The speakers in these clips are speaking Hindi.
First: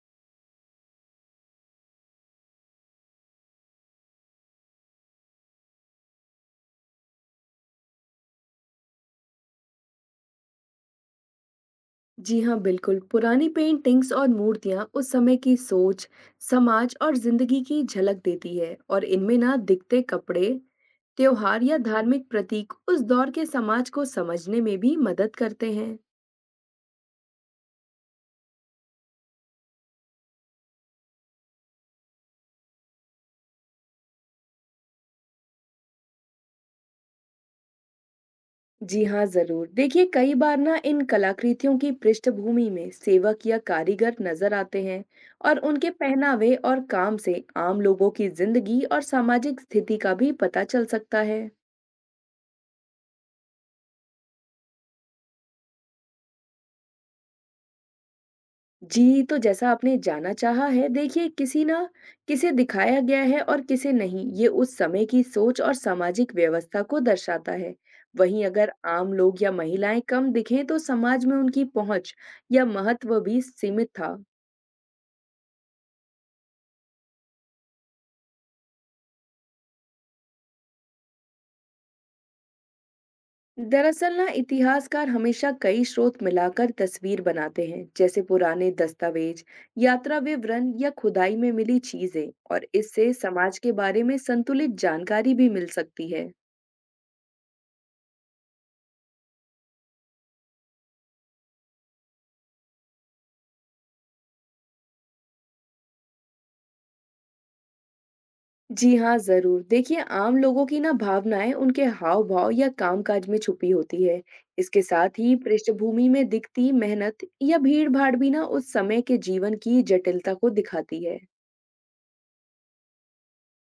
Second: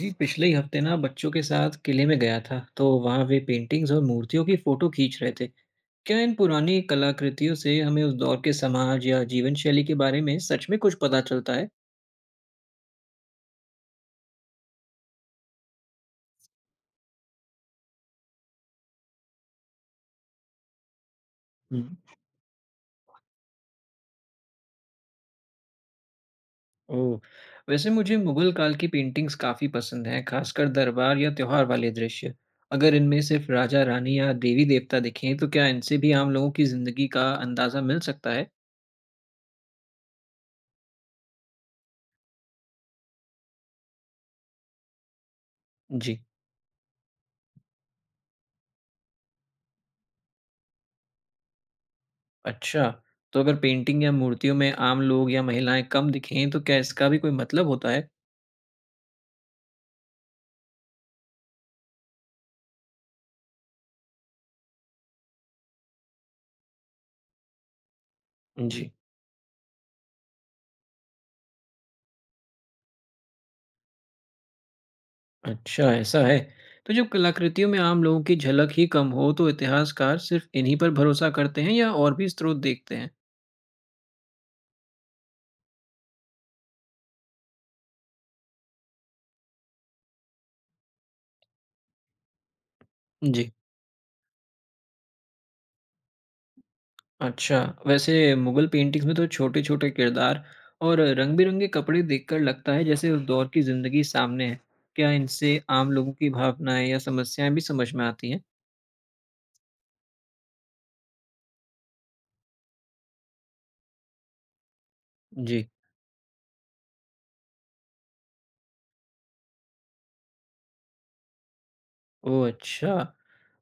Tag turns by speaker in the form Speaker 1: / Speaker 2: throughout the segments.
Speaker 1: जी, पिछले ही हफ्ते ना बच्चों के साथ किले में गया था, तो वहाँ वे पेंटिंग्स और मूर्तियों की फोटो खींच रहे थे। क्या इन पुरानी कलाकृतियों से हमें उस दौर के समाज या जीवन शैली के बारे में सच में कुछ पता चलता है?
Speaker 2: जी हाँ बिल्कुल। पुरानी पेंटिंग्स और मूर्तियाँ उस समय की सोच, समाज और जिंदगी की झलक देती है, और इनमें ना दिखते कपड़े, त्योहार या
Speaker 1: हम्म।
Speaker 2: धार्मिक प्रतीक उस दौर के समाज को समझने में भी मदद करते हैं।
Speaker 1: ओह। वैसे मुझे मुगल काल की पेंटिंग्स काफी पसंद हैं, खासकर दरबार या त्योहार वाले दृश्य। अगर इनमें सिर्फ राजा रानी या देवी देवता दिखें, तो क्या इनसे भी आम लोगों की जिंदगी का अंदाजा मिल सकता है?
Speaker 2: जी हाँ, जरूर। देखिए, कई बार ना इन कलाकृतियों की पृष्ठभूमि में सेवक या कारीगर नजर आते हैं, और उनके
Speaker 1: जी।
Speaker 2: पहनावे और काम से आम लोगों की जिंदगी और सामाजिक स्थिति का भी पता चल सकता है।
Speaker 1: अच्छा, तो अगर पेंटिंग या मूर्तियों में आम लोग या महिलाएँ कम दिखें तो क्या इसका भी कोई मतलब होता है?
Speaker 2: जी, तो जैसा आपने जाना चाहा है, देखिए किसी ना किसे दिखाया गया है और किसे नहीं, ये उस समय की सोच और सामाजिक व्यवस्था को दर्शाता है। वहीं अगर
Speaker 1: जी।
Speaker 2: आम लोग या महिलाएं कम दिखें तो समाज में उनकी पहुंच या महत्व भी सीमित था।
Speaker 1: अच्छा, ऐसा है। तो जब कलाकृतियों में आम लोगों की झलक ही कम हो तो इतिहासकार सिर्फ इन्हीं पर भरोसा करते हैं या और भी स्रोत देखते हैं?
Speaker 2: दरअसल ना इतिहासकार हमेशा कई स्रोत मिलाकर तस्वीर बनाते हैं, जैसे पुराने दस्तावेज, यात्रा विवरण या खुदाई में मिली चीजें, और इससे
Speaker 1: जी।
Speaker 2: समाज के बारे में संतुलित जानकारी भी मिल सकती है।
Speaker 1: अच्छा, वैसे मुगल पेंटिंग्स में तो छोटे-छोटे किरदार और रंग-बिरंगे कपड़े देखकर लगता है जैसे उस दौर की जिंदगी सामने है। क्या इनसे आम लोगों की भावनाएं या समस्याएं भी समझ में आती हैं?
Speaker 2: जी हाँ, ज़रूर। देखिए, आम लोगों की ना भावनाएँ उनके हाव-भाव या कामकाज में छुपी होती है। इसके साथ ही
Speaker 1: जी।
Speaker 2: पृष्ठभूमि में दिखती मेहनत या भीड़-भाड़ भी ना उस समय के जीवन की जटिलता को दिखाती है।
Speaker 1: ओह अच्छा।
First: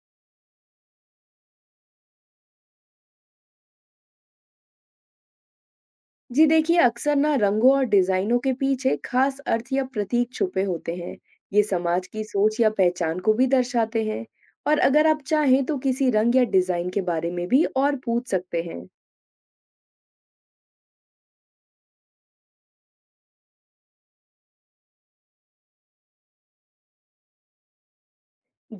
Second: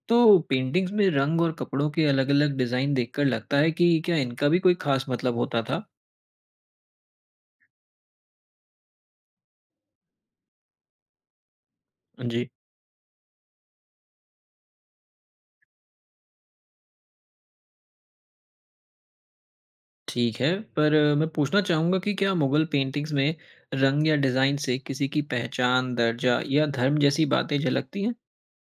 Speaker 1: तो पेंटिंग्स में रंग और कपड़ों के अलग-अलग डिज़ाइन देखकर लगता है कि क्या इनका भी कोई खास मतलब होता था?
Speaker 2: जी, देखिए, अक्सर ना रंगों और डिज़ाइनों के पीछे खास अर्थ या प्रतीक छुपे होते हैं। ये समाज की
Speaker 1: जी,
Speaker 2: सोच या पहचान को भी दर्शाते हैं। और अगर आप चाहें तो किसी रंग या डिज़ाइन के बारे में भी और पूछ सकते हैं।
Speaker 1: ठीक है। पर मैं पूछना चाहूँगा कि क्या मुगल पेंटिंग्स में रंग या डिज़ाइन से किसी की पहचान, दर्जा या धर्म जैसी बातें झलकती हैं?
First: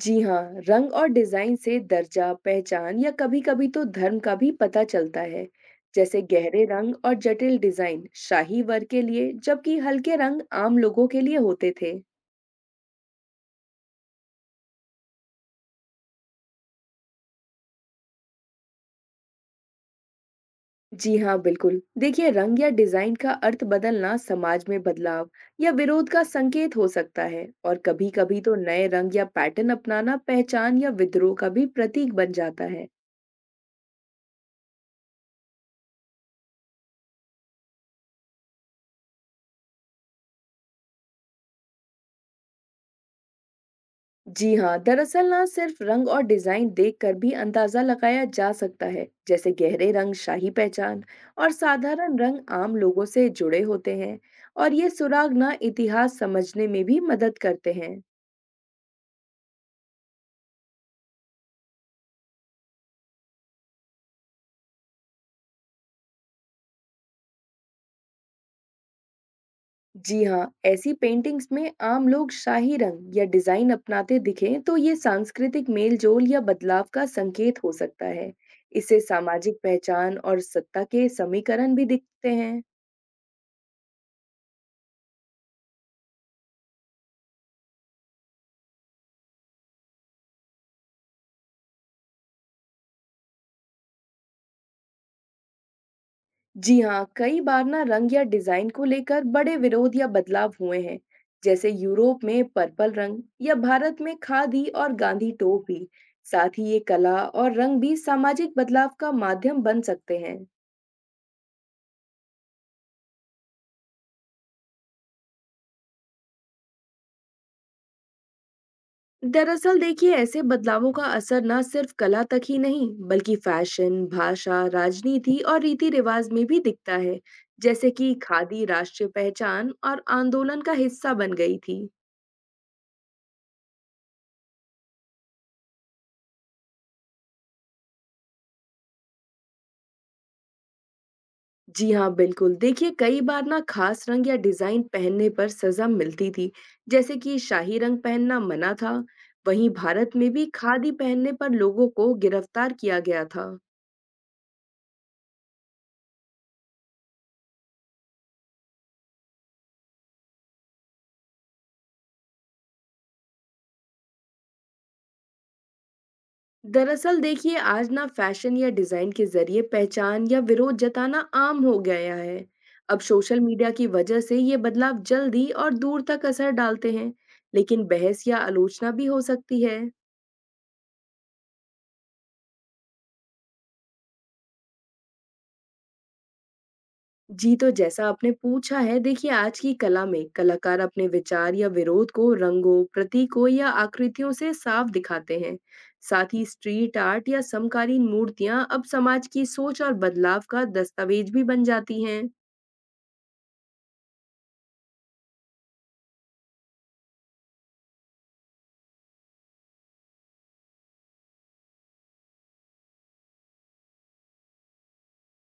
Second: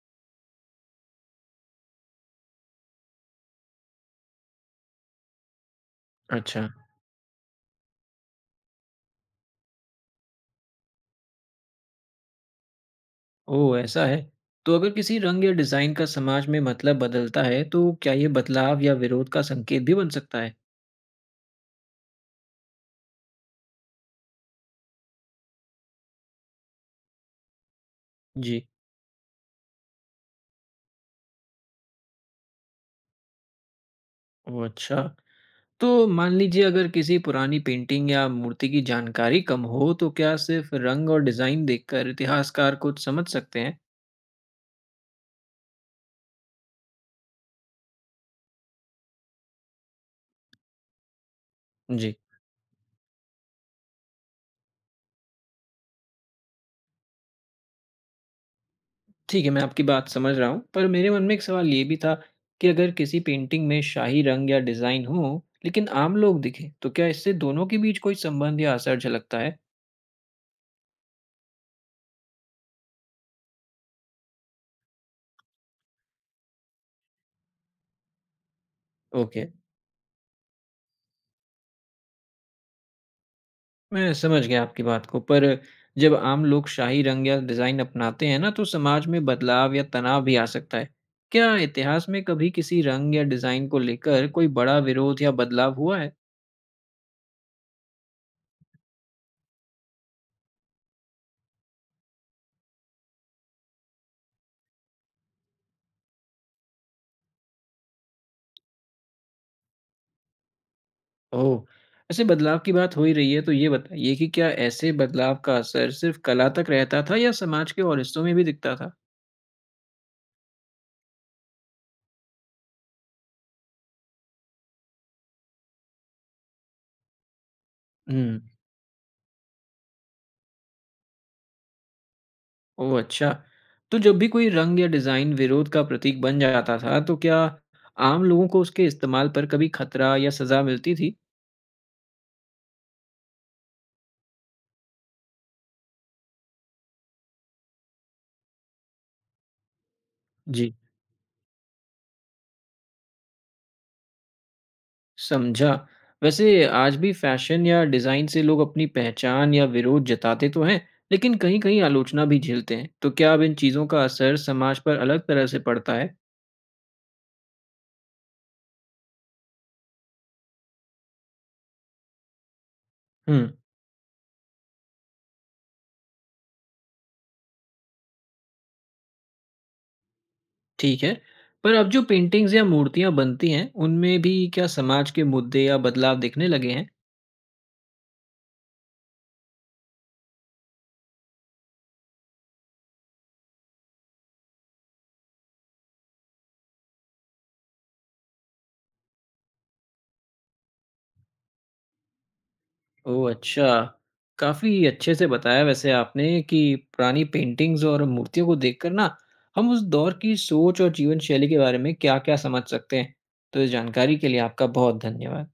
Speaker 2: जी हाँ, रंग और डिजाइन से दर्जा, पहचान या कभी-कभी तो धर्म का भी पता चलता है। जैसे गहरे
Speaker 1: अच्छा।
Speaker 2: रंग और जटिल डिजाइन शाही वर्ग के लिए, जबकि हल्के रंग आम लोगों के लिए होते थे।
Speaker 1: ओह, ऐसा है। तो अगर किसी रंग या डिज़ाइन का समाज में मतलब बदलता है, तो क्या ये बदलाव या विरोध का संकेत भी बन सकता है?
Speaker 2: जी हाँ, बिल्कुल। देखिए, रंग या डिजाइन का अर्थ बदलना समाज में बदलाव या विरोध का संकेत हो सकता है, और कभी-कभी तो
Speaker 1: जी,
Speaker 2: नए रंग या पैटर्न अपनाना पहचान या विद्रोह का भी प्रतीक बन जाता है।
Speaker 1: ओह अच्छा। तो मान लीजिए अगर किसी पुरानी पेंटिंग या मूर्ति की जानकारी कम हो तो क्या सिर्फ रंग और डिजाइन देखकर इतिहासकार कुछ समझ सकते हैं।
Speaker 2: जी हाँ, दरअसल ना सिर्फ रंग और डिजाइन देखकर भी अंदाजा लगाया जा सकता है। जैसे गहरे रंग शाही पहचान और
Speaker 1: जी,
Speaker 2: साधारण रंग आम लोगों से जुड़े होते हैं, और ये सुराग ना इतिहास समझने में भी मदद करते हैं।
Speaker 1: ठीक है। मैं आपकी बात समझ रहा हूँ, पर मेरे मन में एक सवाल ये भी था कि अगर किसी पेंटिंग में शाही रंग या डिजाइन हो लेकिन आम लोग दिखे तो क्या इससे दोनों के बीच कोई संबंध या असर झलकता है।
Speaker 2: जी हाँ, ऐसी पेंटिंग्स में आम लोग शाही रंग या डिजाइन अपनाते दिखें तो ये सांस्कृतिक मेलजोल या बदलाव का संकेत हो सकता है। इससे
Speaker 1: ओके,
Speaker 2: सामाजिक पहचान और सत्ता के समीकरण भी दिखते हैं।
Speaker 1: मैं समझ गया आपकी बात को, पर जब आम लोग शाही रंग या डिज़ाइन अपनाते हैं ना, तो समाज में बदलाव या तनाव भी आ सकता है। क्या इतिहास में कभी किसी रंग या डिज़ाइन को लेकर कोई बड़ा विरोध या बदलाव हुआ है?
Speaker 2: जी हाँ, कई बार ना रंग या डिजाइन को लेकर बड़े विरोध या बदलाव हुए हैं, जैसे यूरोप में पर्पल रंग या भारत में खादी और गांधी टोपी। साथ ही ये कला और रंग भी सामाजिक बदलाव का माध्यम बन सकते हैं।
Speaker 1: ओह! वैसे बदलाव की बात हो ही रही है, तो ये बताइए कि क्या ऐसे बदलाव का असर सिर्फ़ कला तक रहता था या समाज के और हिस्सों में भी दिखता था?
Speaker 2: दरअसल देखिए, ऐसे बदलावों का असर ना सिर्फ कला तक ही नहीं बल्कि फैशन, भाषा, राजनीति और रीति रिवाज में भी दिखता है। जैसे कि
Speaker 1: हुँ।
Speaker 2: खादी राष्ट्रीय पहचान और आंदोलन का हिस्सा बन गई थी।
Speaker 1: ओह! अच्छा। तो जब भी कोई रंग या डिज़ाइन विरोध का प्रतीक बन जाता था, तो क्या आम लोगों को उसके इस्तेमाल पर कभी खतरा या सज़ा मिलती थी?
Speaker 2: जी हाँ, बिल्कुल। देखिए, कई बार ना खास रंग या डिज़ाइन पहनने पर सज़ा मिलती थी, जैसे कि शाही रंग पहनना मना था। वहीं भारत में भी
Speaker 1: जी।
Speaker 2: खादी पहनने पर लोगों को गिरफ्तार किया गया था।
Speaker 1: समझा। वैसे आज भी फैशन या डिज़ाइन से लोग अपनी पहचान या विरोध जताते तो हैं, लेकिन कहीं-कहीं आलोचना भी झेलते हैं। तो क्या अब इन चीज़ों का असर समाज पर अलग तरह से पड़ता है?
Speaker 2: दरअसल देखिए, आज ना फैशन या डिज़ाइन के ज़रिए पहचान या विरोध जताना आम हो गया है। अब
Speaker 1: हुँ,
Speaker 2: सोशल मीडिया की वजह से ये बदलाव जल्दी और दूर तक असर डालते हैं, लेकिन बहस या आलोचना भी हो सकती है।
Speaker 1: ठीक है। पर अब जो पेंटिंग्स या मूर्तियाँ बनती हैं, उनमें भी क्या समाज के मुद्दे या बदलाव दिखने लगे हैं?
Speaker 2: जी, तो जैसा आपने पूछा है, देखिए आज की कला में कलाकार अपने विचार या विरोध को रंगों, प्रतीकों या आकृतियों से साफ दिखाते हैं। साथ ही स्ट्रीट आर्ट या समकालीन मूर्तियां अब समाज की सोच और बदलाव का दस्तावेज भी बन जाती हैं।
Speaker 1: ओह! अच्छा। काफ़ी अच्छे से बताया वैसे आपने कि पुरानी पेंटिंग्स और मूर्तियों को देखकर ना, हम उस दौर की सोच और जीवन शैली के बारे में क्या-क्या समझ सकते हैं। तो इस जानकारी के लिए आपका बहुत धन्यवाद।